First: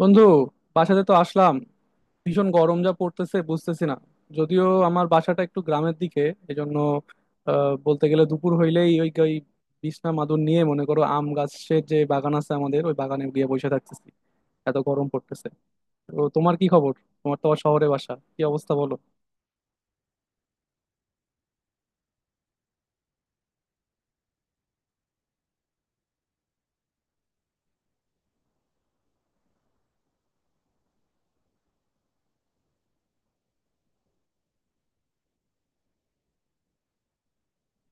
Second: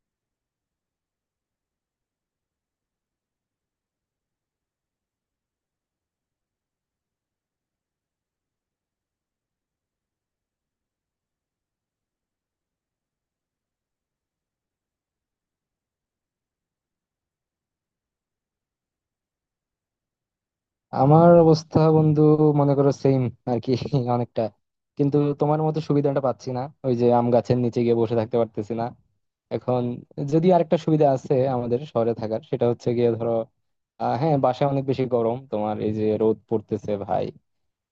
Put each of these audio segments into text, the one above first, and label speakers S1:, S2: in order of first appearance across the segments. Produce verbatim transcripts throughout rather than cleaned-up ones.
S1: বন্ধু, বাসাতে তো আসলাম। ভীষণ গরম যা পড়তেছে বুঝতেছি না। যদিও আমার বাসাটা একটু গ্রামের দিকে, এজন্য আহ, বলতে গেলে দুপুর হইলেই ওই ওই বিছনা মাদুর নিয়ে মনে করো আম গাছের যে বাগান আছে আমাদের, ওই বাগানে গিয়ে বসে থাকতেছি, এত গরম পড়তেছে। তো তোমার কি খবর? তোমার তো আবার শহরে বাসা, কি অবস্থা বলো।
S2: আমার অবস্থা বন্ধু মনে করো সেম আর কি অনেকটা। কিন্তু তোমার মতো সুবিধাটা পাচ্ছি না, ওই যে আম গাছের নিচে গিয়ে বসে থাকতে পারতেছি না এখন। যদি আরেকটা সুবিধা আছে আমাদের শহরে থাকার, সেটা হচ্ছে গিয়ে ধরো আহ, হ্যাঁ, বাসায় অনেক বেশি গরম তোমার, এই যে রোদ পড়তেছে ভাই,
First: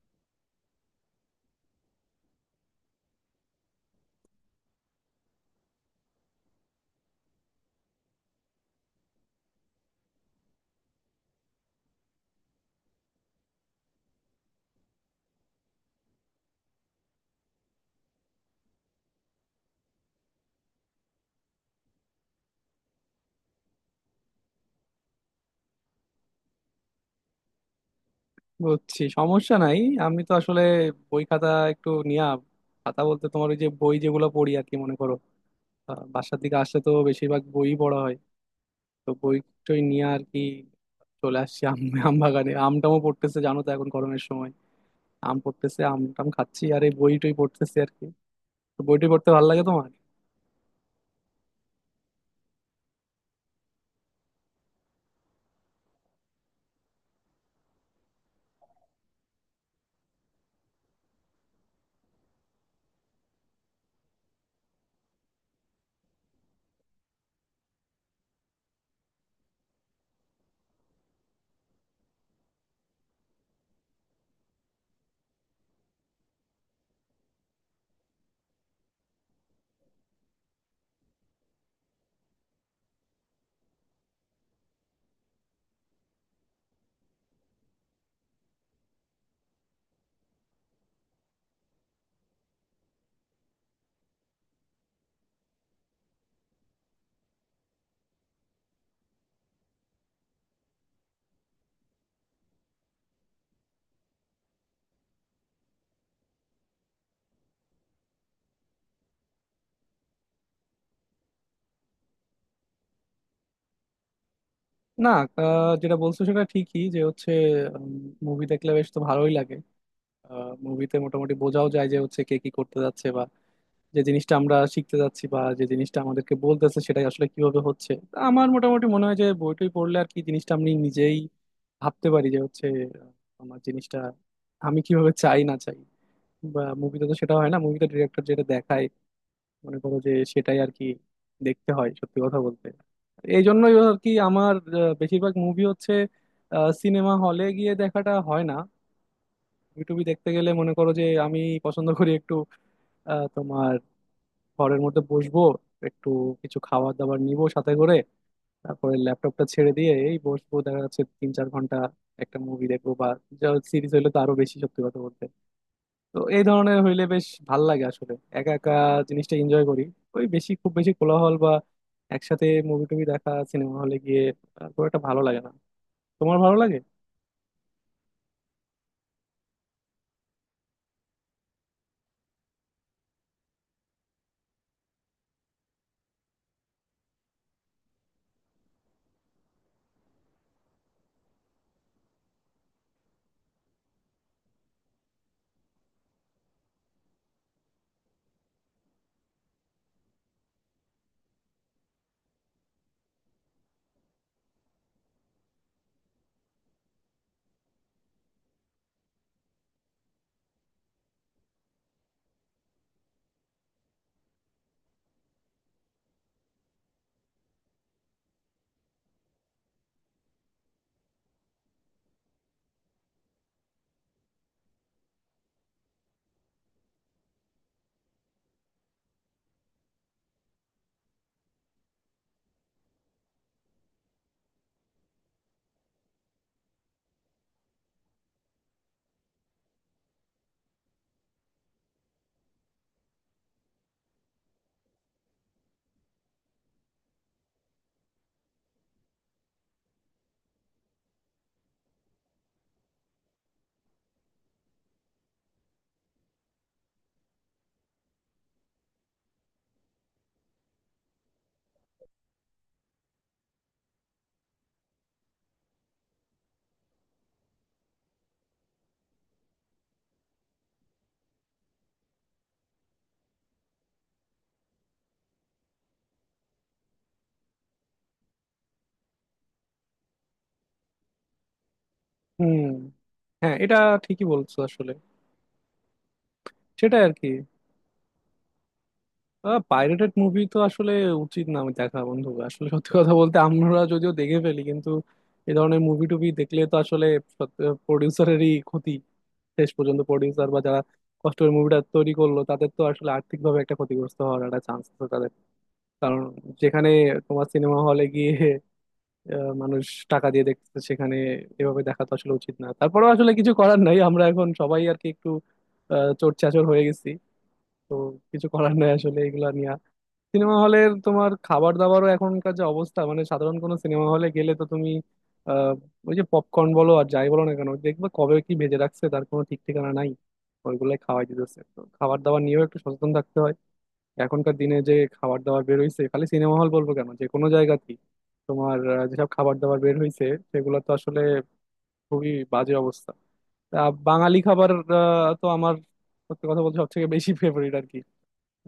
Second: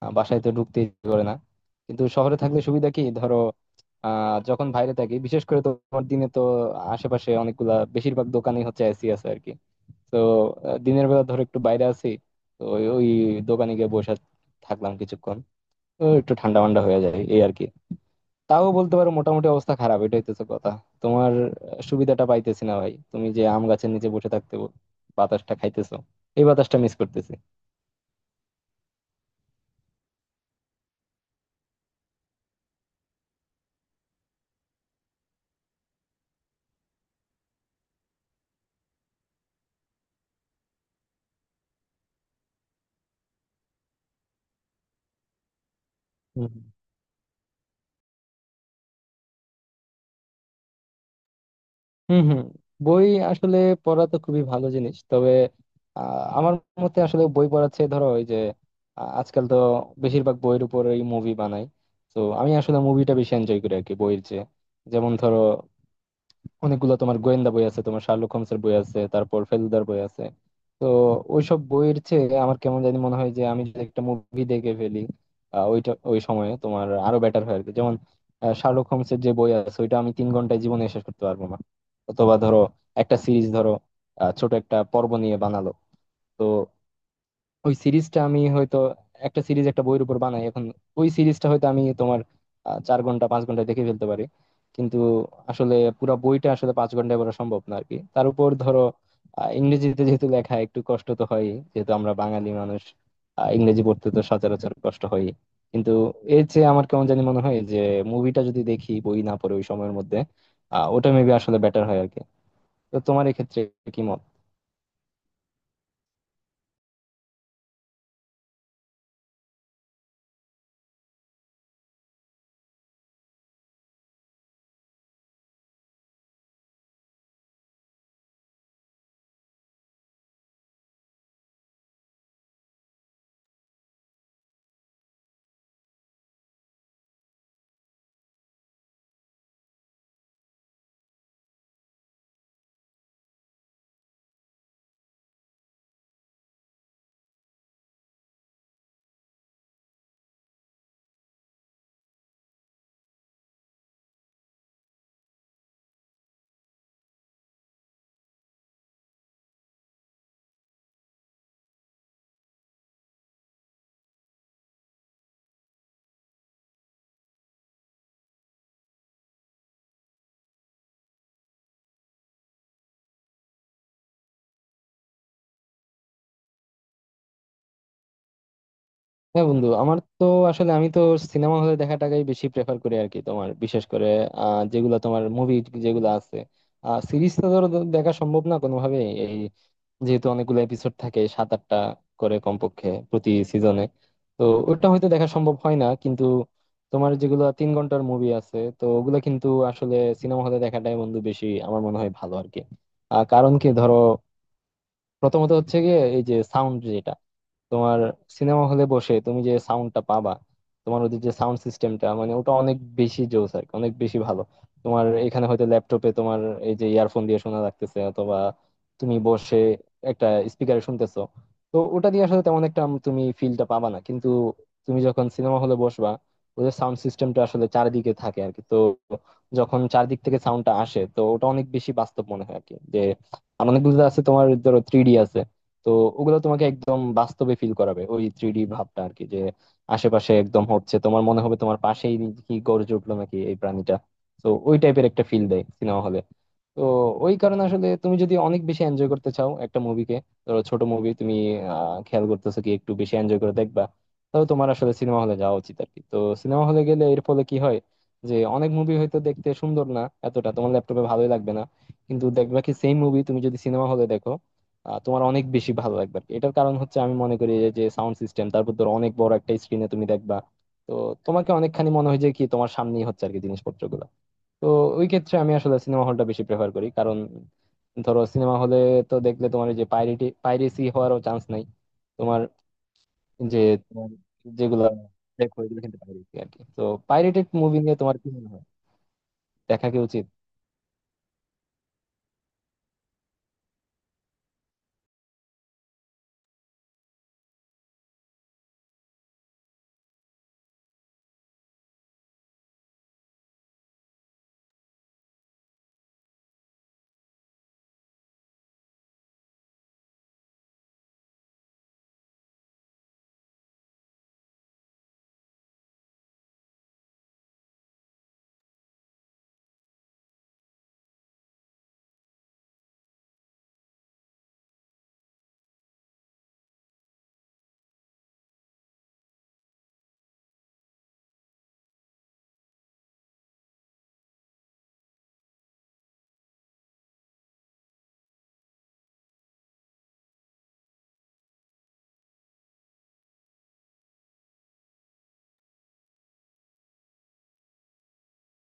S2: আহ, বাসায় তো ঢুকতে ইচ্ছে করে না। কিন্তু শহরে থাকলে সুবিধা কি ধরো, আহ যখন বাইরে থাকি বিশেষ করে তোমার দিনে, তো আশেপাশে অনেকগুলা বেশিরভাগ দোকানই হচ্ছে এসি আছে আর কি। তো আহ, দিনের বেলা ধর একটু বাইরে আছি, তো ওই ওই দোকানে গিয়ে বসে থাকলাম কিছুক্ষণ, তো একটু ঠান্ডা ঠান্ডা হয়ে যায় এই আর কি। তাও বলতে পারো মোটামুটি অবস্থা খারাপ, এটা হইতেছে কথা। তোমার আহ, সুবিধাটা পাইতেছি না ভাই, তুমি যে আম গাছের নিচে বসে থাকতে বাতাসটা খাইতেছো, এই বাতাসটা মিস করতেছি।
S1: বুঝছি, সমস্যা নাই। আমি তো আসলে বই খাতা একটু নিয়া, খাতা বলতে তোমার ওই যে বই যেগুলো পড়ি আর কি, মনে করো আহ, বাসার দিকে আসলে তো বেশিরভাগ বই পড়া হয়, তো বই টই নিয়ে আর কি চলে আসছি। আম আম বাগানে আম টামও পড়তেছে, জানো তো এখন গরমের সময় আম পড়তেছে। আম টাম খাচ্ছি আর এই বই টই পড়তেছি আর কি। তো বই টই পড়তে ভালো লাগে তোমার?
S2: হম হম। বই আসলে পড়া তো খুবই ভালো জিনিস, তবে আহ, আমার মতে আসলে বই পড়ার চেয়ে ধরো ওই যে আহ, আজকাল তো বেশিরভাগ বইয়ের উপরেই মুভি বানায়, তো আমি আসলে মুভিটা বেশি এনজয় করি আর কি বইয়ের চেয়ে। যেমন ধরো অনেকগুলো তোমার গোয়েন্দা বই আছে, তোমার শার্লক হোমসের বই আছে, তারপর ফেলুদার বই আছে। তো ওইসব বইয়ের চেয়ে আমার কেমন জানি মনে হয় যে আমি যদি একটা মুভি দেখে ফেলি, আহ, ওইটা ওই সময়ে তোমার আরো বেটার হয় আর কি। যেমন আহ, শার্লক হোমসের যে বই আছে ওইটা আমি তিন ঘন্টায় জীবনে শেষ করতে পারবো না। অথবা ধরো একটা সিরিজ ধরো আহ, ছোট একটা পর্ব নিয়ে বানালো, তো ওই সিরিজটা আমি হয়তো, একটা সিরিজ একটা বইয়ের উপর বানাই এখন, ওই সিরিজটা হয়তো আমি তোমার আহ, চার ঘন্টা পাঁচ ঘন্টা দেখে ফেলতে পারি। কিন্তু আসলে পুরো বইটা আসলে পাঁচ ঘন্টায় পড়া সম্ভব না আরকি। তার উপর ধরো আহ, ইংরেজিতে যেহেতু লেখা একটু কষ্ট তো হয়, যেহেতু আমরা বাঙালি মানুষ, আহ, ইংরেজি পড়তে তো সচরাচর কষ্ট হয়। কিন্তু এর চেয়ে আমার কেমন জানি মনে হয় যে মুভিটা যদি দেখি বই না পড়ে ওই সময়ের মধ্যে, আহ ওটা মেবি আসলে বেটার হয় আরকি। তো তোমার এক্ষেত্রে কি মত?
S1: না, আহ, যেটা বলছো সেটা ঠিকই যে হচ্ছে মুভি দেখলে বেশ তো ভালোই লাগে। মুভিতে মোটামুটি বোঝাও যায় যে হচ্ছে কে কি করতে যাচ্ছে, বা যে জিনিসটা আমরা শিখতে যাচ্ছি বা যে জিনিসটা আমাদেরকে বলতেছে সেটাই আসলে কিভাবে হচ্ছে। তা আমার মোটামুটি মনে হয় যে বই টই পড়লে আর কি জিনিসটা আমি নিজেই ভাবতে পারি যে হচ্ছে আহ, আমার জিনিসটা আমি কিভাবে চাই না চাই। বা মুভিতে তো সেটা হয় না, মুভিতে ডিরেক্টর যেটা দেখায় মনে করো যে সেটাই আর কি দেখতে হয়, সত্যি কথা বলতে। এই জন্যই আর কি আমার আহ, বেশিরভাগ মুভি হচ্ছে সিনেমা হলে গিয়ে দেখাটা হয় না। ইউটিউবে দেখতে গেলে মনে করো যে আমি পছন্দ করি একটু আহ, তোমার ঘরের মধ্যে বসবো, একটু কিছু খাবার দাবার নিব সাথে করে, তারপরে ল্যাপটপটা ছেড়ে দিয়ে এই বসবো, দেখা যাচ্ছে তিন চার ঘন্টা একটা মুভি দেখবো, বা সিরিজ হলে তো আরো বেশি সত্যি কথা বলতে। তো এই ধরনের হইলে বেশ ভাল লাগে, আসলে একা একা জিনিসটা এনজয় করি। ওই বেশি খুব বেশি কোলাহল বা একসাথে মুভি টুভি দেখা সিনেমা হলে গিয়ে আহ, খুব একটা ভালো লাগে না। তোমার ভালো লাগে?
S2: হ্যাঁ বন্ধু, আমার তো আসলে, আমি তো সিনেমা হলে দেখাটাকেই বেশি প্রেফার করি আর কি। তোমার বিশেষ করে আহ, যেগুলো তোমার মুভি যেগুলো আছে, সিরিজ তো ধরো দেখা সম্ভব না কোনোভাবে এই, যেহেতু অনেকগুলো এপিসোড থাকে সাত আটটা করে কমপক্ষে প্রতি সিজনে। তো ওটা হয়তো দেখা সম্ভব হয় না, কিন্তু তোমার যেগুলো তিন ঘন্টার মুভি আছে তো ওগুলো কিন্তু আসলে সিনেমা হলে দেখাটাই বন্ধু বেশি আমার মনে হয় ভালো আর কি। আহ, কারণ কি ধরো, প্রথমত হচ্ছে গিয়ে এই যে সাউন্ড যেটা তোমার, সিনেমা হলে বসে তুমি যে সাউন্ডটা পাবা, তোমার ওদের যে সাউন্ড সিস্টেমটা, মানে ওটা অনেক বেশি জোস আর কি, অনেক বেশি ভালো। তোমার এখানে হয়তো ল্যাপটপে তোমার এই যে ইয়ারফোন দিয়ে শোনা লাগতেছে, অথবা তুমি বসে একটা স্পিকারে শুনতেছো, তো ওটা দিয়ে আসলে তেমন একটা তুমি ফিলটা পাবা না। কিন্তু তুমি যখন সিনেমা হলে বসবা, ওদের সাউন্ড সিস্টেমটা আসলে চারিদিকে থাকে আর কি, তো যখন চারদিক থেকে সাউন্ডটা আসে তো ওটা অনেক বেশি বাস্তব মনে হয় আর কি। আর অনেকগুলো আছে তোমার, ধরো থ্রি ডি আছে, তো ওগুলো তোমাকে একদম বাস্তবে ফিল করাবে ওই থ্রি ডি ভাবটা আর কি, যে আশেপাশে একদম হচ্ছে, তোমার মনে হবে তোমার পাশেই কি গর্জে উঠলো নাকি এই প্রাণীটা। তো ওই টাইপের একটা ফিল দেয় সিনেমা হলে। তো ওই কারণে আসলে তুমি যদি অনেক বেশি এনজয় করতে চাও একটা মুভিকে, ধরো ছোট মুভি তুমি আহ, খেয়াল করতেছো, কি একটু বেশি এনজয় করে দেখবা, তাহলে তোমার আসলে সিনেমা হলে যাওয়া উচিত আর কি। তো সিনেমা হলে গেলে এর ফলে কি হয় যে অনেক মুভি হয়তো দেখতে সুন্দর না এতটা, তোমার ল্যাপটপে ভালোই লাগবে না, কিন্তু দেখবা কি সেম মুভি তুমি যদি সিনেমা হলে দেখো আহ, তোমার অনেক বেশি ভালো লাগবে আর কি। এটার কারণ হচ্ছে আমি মনে করি যে সাউন্ড সিস্টেম, তারপর ধর অনেক বড় একটা স্ক্রিনে তুমি দেখবা, তো তোমাকে অনেকখানি মনে হয় যে কি তোমার সামনেই হচ্ছে আর কি জিনিসপত্রগুলো। তো ওই ক্ষেত্রে আমি আসলে সিনেমা হলটা বেশি প্রেফার করি, কারণ ধরো সিনেমা হলে তো দেখলে তোমার এই যে পাইরেটি পাইরেসি হওয়ারও চান্স নাই। তোমার
S1: হুম, হ্যাঁ
S2: যে
S1: এটা
S2: তোমার
S1: ঠিকই বলছো
S2: যেগুলো
S1: আসলে।
S2: দেখো এগুলো কিন্তু পাইরেসি আর কি। তো
S1: সেটাই আর কি।
S2: পাইরেটেড মুভি নিয়ে তোমার কি মনে হয়, দেখা কি
S1: পাইরেটেড
S2: উচিত?
S1: মুভি তো আসলে উচিত না, আমি দেখা বন্ধু আসলে সত্যি কথা বলতে আমরা যদিও দেখে ফেলি, কিন্তু এই ধরনের মুভি টুভি দেখলে তো আসলে প্রডিউসারেরই ক্ষতি। শেষ পর্যন্ত প্রডিউসার বা যারা কষ্ট করে মুভিটা তৈরি করলো তাদের তো আসলে আর্থিকভাবে একটা ক্ষতিগ্রস্ত হওয়ার একটা চান্স আছে তাদের। কারণ যেখানে তোমার সিনেমা হলে গিয়ে আহ, মানুষ টাকা দিয়ে দেখতেছে, সেখানে এভাবে দেখা তো আসলে উচিত না। তারপরেও আসলে কিছু করার নাই, আমরা এখন সবাই আর কি একটু আহ চোট চাচর হয়ে গেছি। তো কিছু করার নেই আসলে এগুলা নিয়ে। সিনেমা হলের তোমার খাবার দাবারও এখনকার যে অবস্থা, মানে সাধারণ কোনো সিনেমা হলে গেলে তো তুমি আহ, ওই যে পপকর্ন বলো আর যাই বলো না কেন, দেখবে কবে কি ভেজে রাখছে তার কোনো ঠিক ঠিকানা নাই। ওইগুলাই খাওয়াই দিতেছে। তো খাবার দাবার নিয়েও একটু সচেতন থাকতে হয়। এখনকার দিনে যে খাবার দাবার বের হইছে, খালি সিনেমা হল বলবো কেন, যে কোনো জায়গাতেই তোমার আহ, যেসব খাবার দাবার বের হইছে, সেগুলো তো আসলে খুবই বাজে অবস্থা। তা বাঙালি খাবার আহ, তো আমার সত্যি কথা বলতে সব থেকে বেশি ফেভারিট আর কি।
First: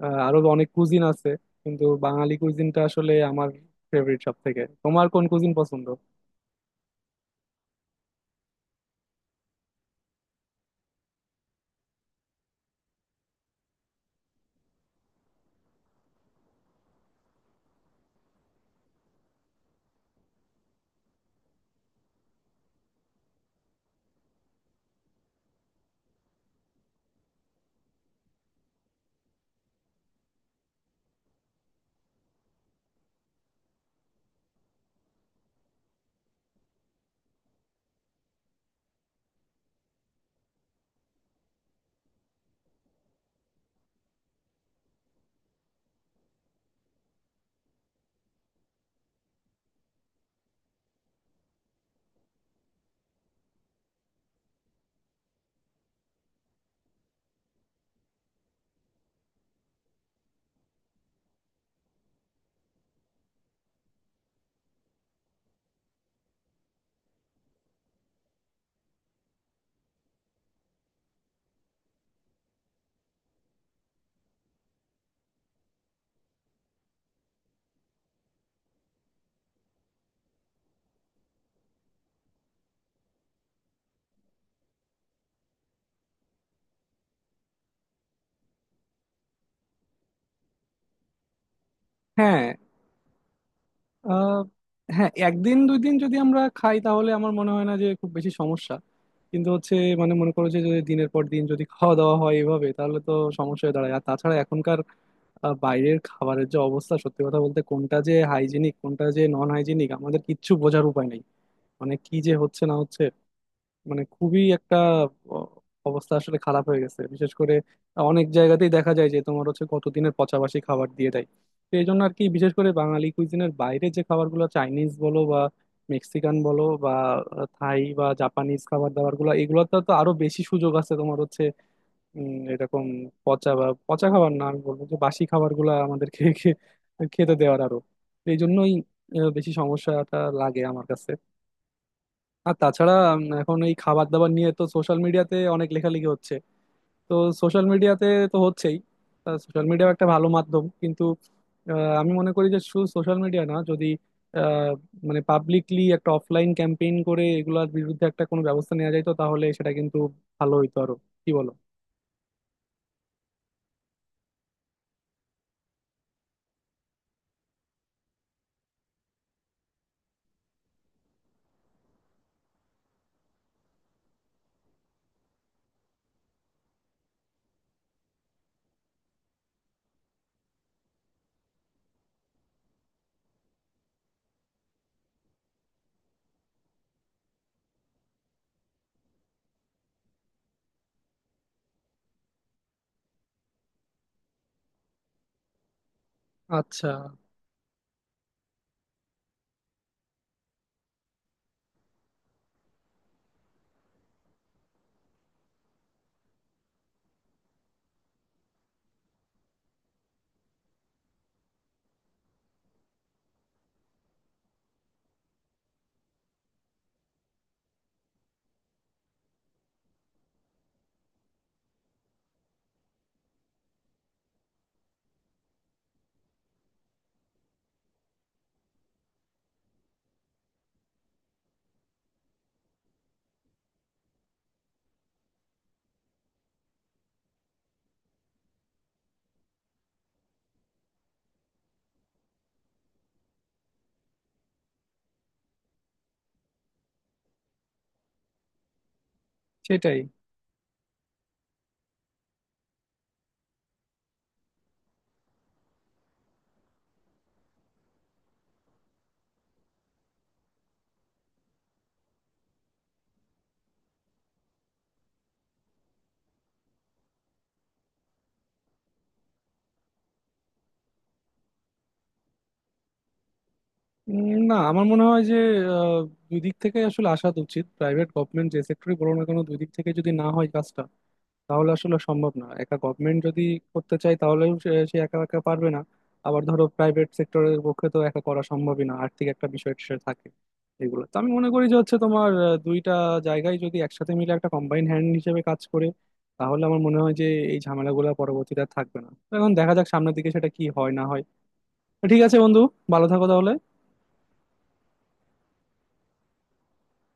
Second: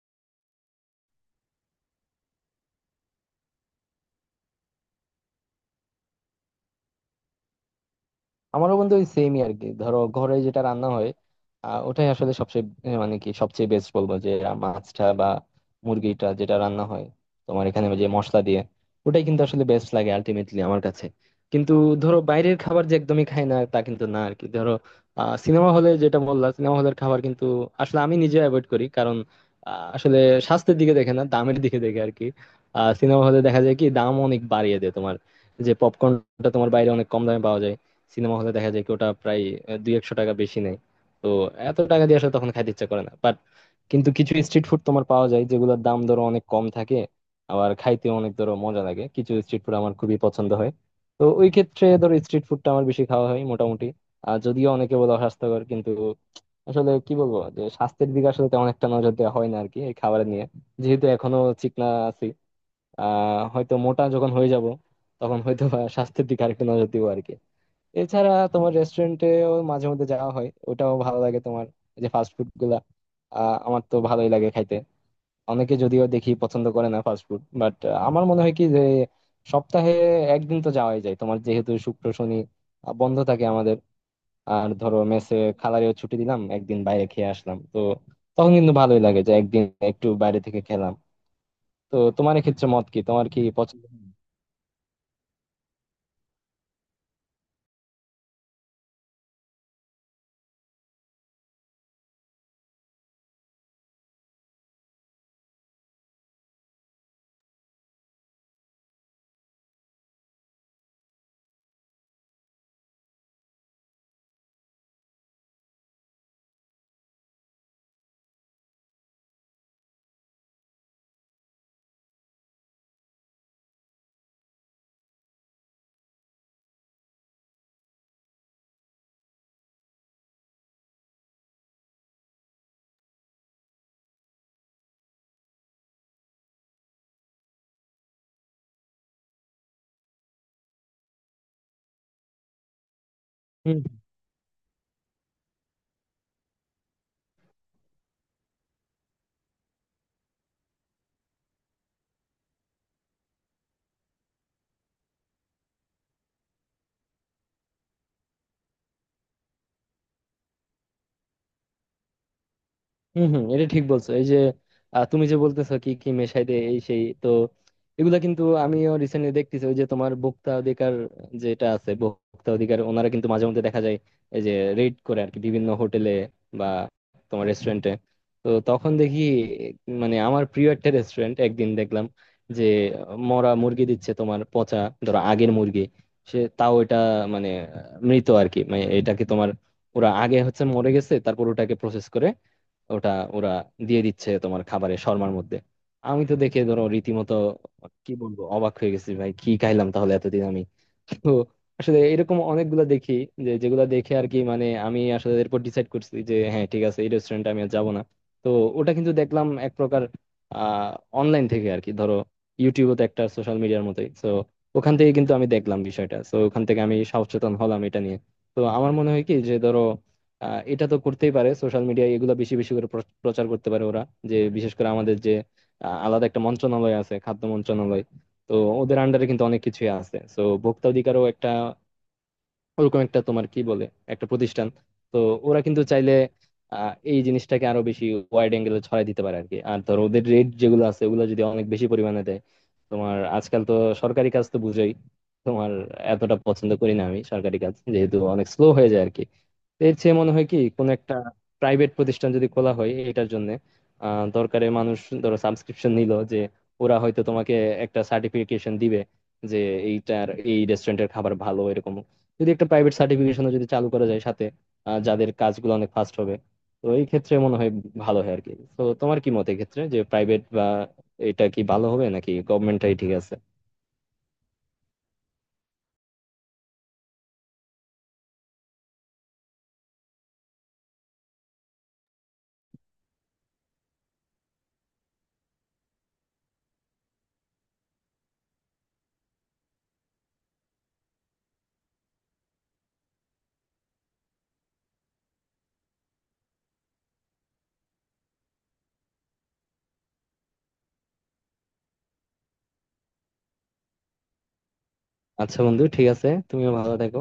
S1: আহ, আরো অনেক কুজিন আছে, কিন্তু বাঙালি কুজিনটা আসলে আমার ফেভারিট সব থেকে। তোমার কোন কুজিন পছন্দ?
S2: আমারও বন্ধু ওই সেমই আর কি, ধরো ঘরে যেটা রান্না হয় আহ, ওটাই আসলে সবচেয়ে আহ, মানে কি সবচেয়ে বেস্ট বলবো, যে আহ, মাছটা বা মুরগিটা যেটা রান্না হয় তোমার এখানে যে মশলা দিয়ে, ওটাই কিন্তু আসলে বেস্ট লাগে আলটিমেটলি আমার কাছে। কিন্তু ধরো বাইরের খাবার যে একদমই খাই না তা কিন্তু না আর কি। ধরো আহ সিনেমা হলে যেটা বললাম সিনেমা হলের খাবার কিন্তু আসলে আমি নিজে অ্যাভয়েড করি, কারণ আহ, আসলে স্বাস্থ্যের দিকে দেখে না, দামের দিকে দেখে আর কি। সিনেমা হলে দেখা যায় কি দাম অনেক বাড়িয়ে দেয় তোমার, যে পপকর্নটা তোমার বাইরে অনেক কম দামে পাওয়া যায়, সিনেমা হলে দেখা যায় কি ওটা প্রায় আহ, দুই একশো টাকা বেশি নেয়। তো এত টাকা দিয়ে আসলে তখন খাইতে ইচ্ছা করে না বাট, কিন্তু কিছু স্ট্রিট ফুড তোমার পাওয়া যায় যেগুলোর দাম ধরো অনেক কম থাকে, আবার খাইতে অনেক ধরো মজা লাগে। কিছু স্ট্রিট ফুড আমার খুবই পছন্দ হয়, তো ওই ক্ষেত্রে ধরো স্ট্রিট ফুডটা আমার বেশি খাওয়া হয় মোটামুটি। আর যদিও অনেকে বলে অস্বাস্থ্যকর, কিন্তু আসলে কি বলবো যে স্বাস্থ্যের দিকে আসলে তেমন একটা নজর দেওয়া হয় না আর কি এই খাবার নিয়ে, যেহেতু এখনো চিকনা আছি। আহ হয়তো মোটা যখন হয়ে যাব তখন হয়তো বা স্বাস্থ্যের দিকে আরেকটু নজর দিব আর কি। এছাড়া তোমার রেস্টুরেন্টেও মাঝে মধ্যে যাওয়া হয়, ওটাও ভালো লাগে। তোমার এই যে ফাস্ট ফুড গুলা আহ, আমার তো ভালোই লাগে খাইতে। অনেকে যদিও দেখি পছন্দ করে না ফাস্ট ফুড, বাট আমার মনে হয় কি যে সপ্তাহে একদিন তো যাওয়াই যায়। তোমার যেহেতু শুক্র শনি আহ, বন্ধ থাকে আমাদের, আর ধরো মেসে খালারেও ছুটি দিলাম, একদিন বাইরে খেয়ে আসলাম, তো তখন কিন্তু ভালোই লাগে যে একদিন একটু বাইরে থেকে খেলাম। তো তোমার
S1: হ্যাঁ,
S2: ক্ষেত্রে মত কি, তোমার কি পছন্দ?
S1: আহ, হ্যাঁ একদিন দুই দিন যদি আমরা খাই তাহলে আমার মনে হয় না যে খুব বেশি সমস্যা। কিন্তু হচ্ছে মানে মনে করো যে যদি দিনের পর দিন যদি খাওয়া দাওয়া হয় এভাবে তাহলে তো সমস্যা হয়ে দাঁড়ায়। আর তাছাড়া এখনকার আহ, বাইরের খাবারের যে অবস্থা সত্যি কথা বলতে কোনটা যে হাইজিনিক কোনটা যে নন হাইজিনিক আমাদের কিচ্ছু বোঝার উপায় নেই। মানে কি যে হচ্ছে না হচ্ছে, মানে খুবই একটা অ- অবস্থা আসলে খারাপ হয়ে গেছে। বিশেষ করে অনেক জায়গাতেই দেখা যায় যে তোমার হচ্ছে কতদিনের পচাবাসি খাবার দিয়ে দেয়। তো এই জন্য আর কি বিশেষ করে বাঙালি কুইজিনের বাইরে যে খাবারগুলো, চাইনিজ বলো বা মেক্সিকান বলো বা থাই বা জাপানিজ খাবার দাবার গুলো, এগুলোতে তো আরো বেশি সুযোগ আছে তোমার হচ্ছে উম, এরকম পচা বা পচা খাবার না, আমি বলবো যে বাসি খাবার গুলা আমাদেরকে খে- খেতে দেওয়ার আরো। তো এই জন্যই আহ, বেশি সমস্যাটা লাগে আমার কাছে। আর তাছাড়া উম, এখন এই খাবার দাবার নিয়ে তো সোশ্যাল মিডিয়াতে অনেক লেখালেখি হচ্ছে। তো সোশ্যাল মিডিয়াতে তো হচ্ছেই। সোশ্যাল মিডিয়াও একটা ভালো মাধ্যম, কিন্তু আহ, আমি মনে করি যে শুধু সোশ্যাল মিডিয়া না, যদি আহ, মানে পাবলিকলি একটা অফলাইন ক্যাম্পেইন করে এগুলোর বিরুদ্ধে একটা কোনো ব্যবস্থা নেওয়া যায় তো তাহলে সেটা কিন্তু ভালো হইতো আরো। কি বলো?
S2: হম হম, এটা ঠিক বলছো। এই যে আহ, তুমি যে বলতেছো কি কি মেশাই দে এই সেই, তো এগুলা কিন্তু আমিও রিসেন্টলি দেখতেছি ওই যে তোমার ভোক্তা অধিকার যেটা আছে, ভোক্তা অধিকার ওনারা কিন্তু মাঝে মধ্যে দেখা যায় এই যে রেড করে আর কি বিভিন্ন হোটেলে বা তোমার রেস্টুরেন্টে। তো তখন দেখি, মানে আমার প্রিয় একটা রেস্টুরেন্ট একদিন দেখলাম যে মরা মুরগি দিচ্ছে, তোমার পচা, ধরো আগের মুরগি। সে তাও এটা মানে আহ, মৃত আর কি, মানে এটাকে তোমার ওরা আগে হচ্ছে মরে গেছে, তারপর ওটাকে প্রসেস করে ওটা ওরা দিয়ে দিচ্ছে তোমার খাবারের শর্মার মধ্যে। আমি তো দেখে ধরো
S1: আচ্ছা।
S2: রীতিমতো কি বলবো, অবাক হয়ে গেছি ভাই, কি খাইলাম তাহলে এতদিন আমি। তো আসলে এরকম অনেকগুলো দেখি, যে যেগুলো দেখে আর কি, মানে আমি আসলে এরপর ডিসাইড করছি যে হ্যাঁ ঠিক আছে, এই রেস্টুরেন্টে আমি আর যাবো না। তো ওটা কিন্তু দেখলাম এক প্রকার আহ অনলাইন থেকে আর কি, ধরো ইউটিউবও তো একটা সোশ্যাল মিডিয়ার মতোই তো, ওখান থেকে কিন্তু আমি দেখলাম বিষয়টা, তো ওখান থেকে আমি সচেতন হলাম এটা নিয়ে। তো আমার মনে হয় কি যে ধরো আহ, এটা তো করতেই পারে সোশ্যাল মিডিয়ায় এগুলো বেশি বেশি করে প্র- প্রচার করতে পারে ওরা, যে বিশেষ করে আমাদের যে আহ, আলাদা একটা মন্ত্রণালয় আছে খাদ্য মন্ত্রণালয়, তো ওদের আন্ডারে কিন্তু অনেক কিছুই আছে, তো ভোক্তা অধিকারও একটা ওরকম একটা তোমার কি বলে, একটা প্রতিষ্ঠান। তো ওরা কিন্তু চাইলে আহ, এই জিনিসটাকে আরো বেশি ওয়াইড অ্যাঙ্গেলে ছড়াই দিতে পারে আর কি। আর ধর ওদের রেট যেগুলো আছে ওগুলো যদি অনেক বেশি পরিমাণে দেয়, তোমার আজকাল তো সরকারি কাজ তো বুঝোই তোমার, এতটা পছন্দ করি না আমি সরকারি কাজ, যেহেতু অনেক স্লো হয়ে যায় আর কি। তো এর
S1: সেটাই।
S2: চেয়ে মনে হয় কি কোন একটা প্রাইভেট প্রতিষ্ঠান যদি খোলা হয় এটার জন্য, আহ দরকারে মানুষ ধরো সাবস্ক্রিপশন নিল, যে ওরা হয়তো তোমাকে একটা সার্টিফিকেশন দিবে যে এইটার, এই রেস্টুরেন্টের খাবার ভালো, এরকম যদি একটা প্রাইভেট সার্টিফিকেশনও যদি চালু করা যায় সাথে, আহ, যাদের কাজগুলো অনেক ফাস্ট হবে। তো এই ক্ষেত্রে মনে হয় ভালো হয় আর কি। তো তোমার কি মত এই ক্ষেত্রে, যে প্রাইভেট বা এটা কি ভালো হবে নাকি গভর্নমেন্টটাই ঠিক আছে?
S1: উম, না আমার মনে হয় যে আহ, দুই দিক থেকে আসলে আসা উচিত, প্রাইভেট গভর্নমেন্ট যে সেক্টরই বলো না কেন দুই দিক থেকে যদি না হয় কাজটা তাহলে আসলে সম্ভব না। একা গভর্নমেন্ট যদি করতে চায় তাহলেও সে সে একা একা পারবে না। আবার ধরো প্রাইভেট সেক্টরের পক্ষে তো একা করা সম্ভবই না, আর্থিক একটা বিষয় সে থাকে। এগুলো তো আমি মনে করি যে হচ্ছে তোমার আহ, দুইটা জায়গায় যদি একসাথে মিলে একটা কম্বাইন হ্যান্ড হিসেবে কাজ করে, তাহলে আমার মনে হয় যে এই ঝামেলাগুলো পরবর্তীতে আর থাকবে না। তো এখন দেখা যাক সামনের দিকে সেটা কি হয় না হয়। তো ঠিক আছে বন্ধু, ভালো থাকো তাহলে।
S2: আচ্ছা বন্ধু, ঠিক আছে, তুমিও ভালো থেকো।